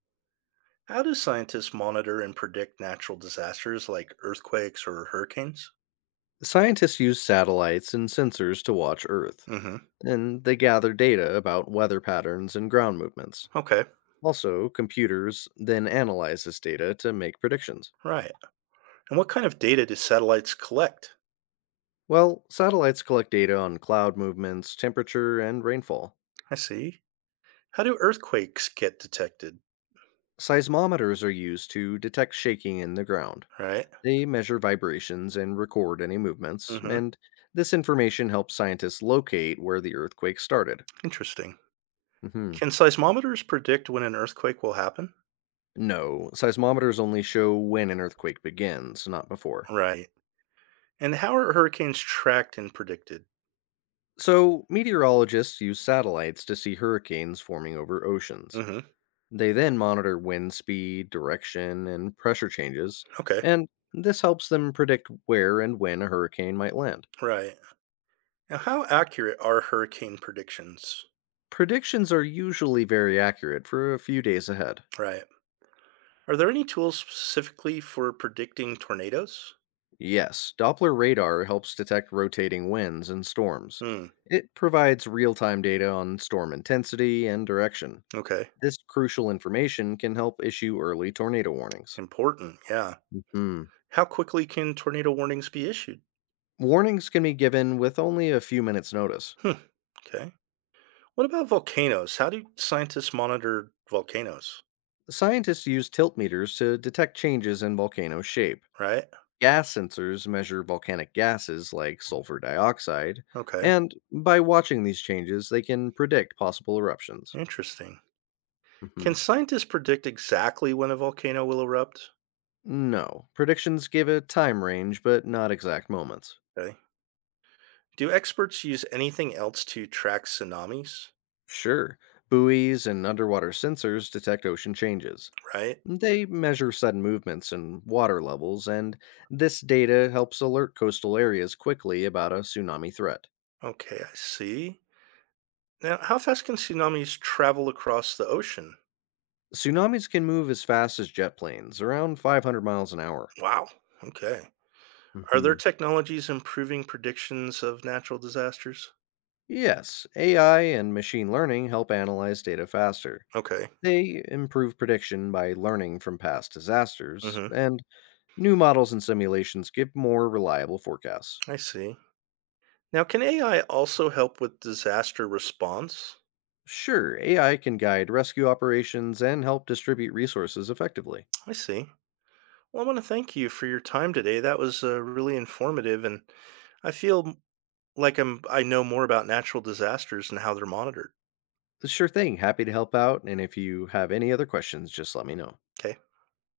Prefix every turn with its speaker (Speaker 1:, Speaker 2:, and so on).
Speaker 1: How do scientists monitor and predict natural disasters like earthquakes or hurricanes?
Speaker 2: Scientists use satellites and sensors to watch Earth,
Speaker 1: Hmm.
Speaker 2: and they gather data about weather patterns and ground movements.
Speaker 1: Okay,
Speaker 2: Also, computers then analyze this data to make predictions.
Speaker 1: right. And what kind of data do satellites collect?
Speaker 2: Well, satellites collect data on cloud movements, temperature, and rainfall.
Speaker 1: I see. How do earthquakes get detected?
Speaker 2: Seismometers are used to detect shaking in the ground.
Speaker 1: Right.
Speaker 2: They measure vibrations and record any movements,
Speaker 1: Hmm.
Speaker 2: and this information helps scientists locate where the earthquake started.
Speaker 1: Interesting.
Speaker 2: Mhm.
Speaker 1: Can seismometers predict when an earthquake will happen?
Speaker 2: No, seismometers only show when an earthquake begins, not before.
Speaker 1: Right. And how are hurricanes tracked and predicted?
Speaker 2: So, meteorologists use satellites to see hurricanes forming over oceans.
Speaker 1: Hmm.
Speaker 2: They then monitor wind speed, direction, and pressure changes,
Speaker 1: Okay,
Speaker 2: and this helps them predict where and when a hurricane might land.
Speaker 1: right. Now, how accurate are hurricane predictions?
Speaker 2: Predictions are usually very accurate for a few days ahead.
Speaker 1: Right. Are there any tools specifically for predicting tornadoes?
Speaker 2: Yes, Doppler radar helps detect rotating winds and storms.
Speaker 1: Hmm.
Speaker 2: It provides real time data on storm intensity and direction.
Speaker 1: Okay.
Speaker 2: This crucial information can help issue early tornado warnings.
Speaker 1: Important, yeah.
Speaker 2: Hmm.
Speaker 1: How quickly can tornado warnings be issued?
Speaker 2: Warnings can be given with only a few minutes' notice.
Speaker 1: Hmm. Okay. What about volcanoes? How do scientists monitor volcanoes?
Speaker 2: Scientists use tilt meters to detect changes in volcano shape.
Speaker 1: Right?
Speaker 2: Gas sensors measure volcanic gases like sulfur dioxide,
Speaker 1: Okay.
Speaker 2: and by watching these changes, they can predict possible eruptions.
Speaker 1: Interesting.
Speaker 2: hmm
Speaker 1: Can scientists predict exactly when a volcano will erupt?
Speaker 2: No, predictions give a time range, but not exact moments.
Speaker 1: Okay. Do experts use anything else to track tsunamis?
Speaker 2: Sure, buoys and underwater sensors detect ocean changes.
Speaker 1: Right?
Speaker 2: They measure sudden movements and water levels, and this data helps alert coastal areas quickly about a tsunami threat.
Speaker 1: Okay, I see. Now, how fast can tsunamis travel across the ocean?
Speaker 2: Tsunamis can move as fast as jet planes, around 500 miles an hour.
Speaker 1: Wow. Okay. Are
Speaker 2: hmm
Speaker 1: there technologies improving predictions of natural disasters?
Speaker 2: Yes, AI and machine learning help analyze data faster.
Speaker 1: Okay.
Speaker 2: They improve prediction by learning from past disasters,
Speaker 1: Mhm.
Speaker 2: and new models and simulations give more reliable forecasts.
Speaker 1: I see. Now, can AI also help with disaster response?
Speaker 2: Sure, AI can guide rescue operations and help distribute resources effectively.
Speaker 1: I see. Well, I want to thank you for your time today. That was really informative, and I feel m- like I know more about natural disasters and how they're monitored.
Speaker 2: Sure thing. Happy to help out. And if you have any other questions, just let me know.
Speaker 1: Okay.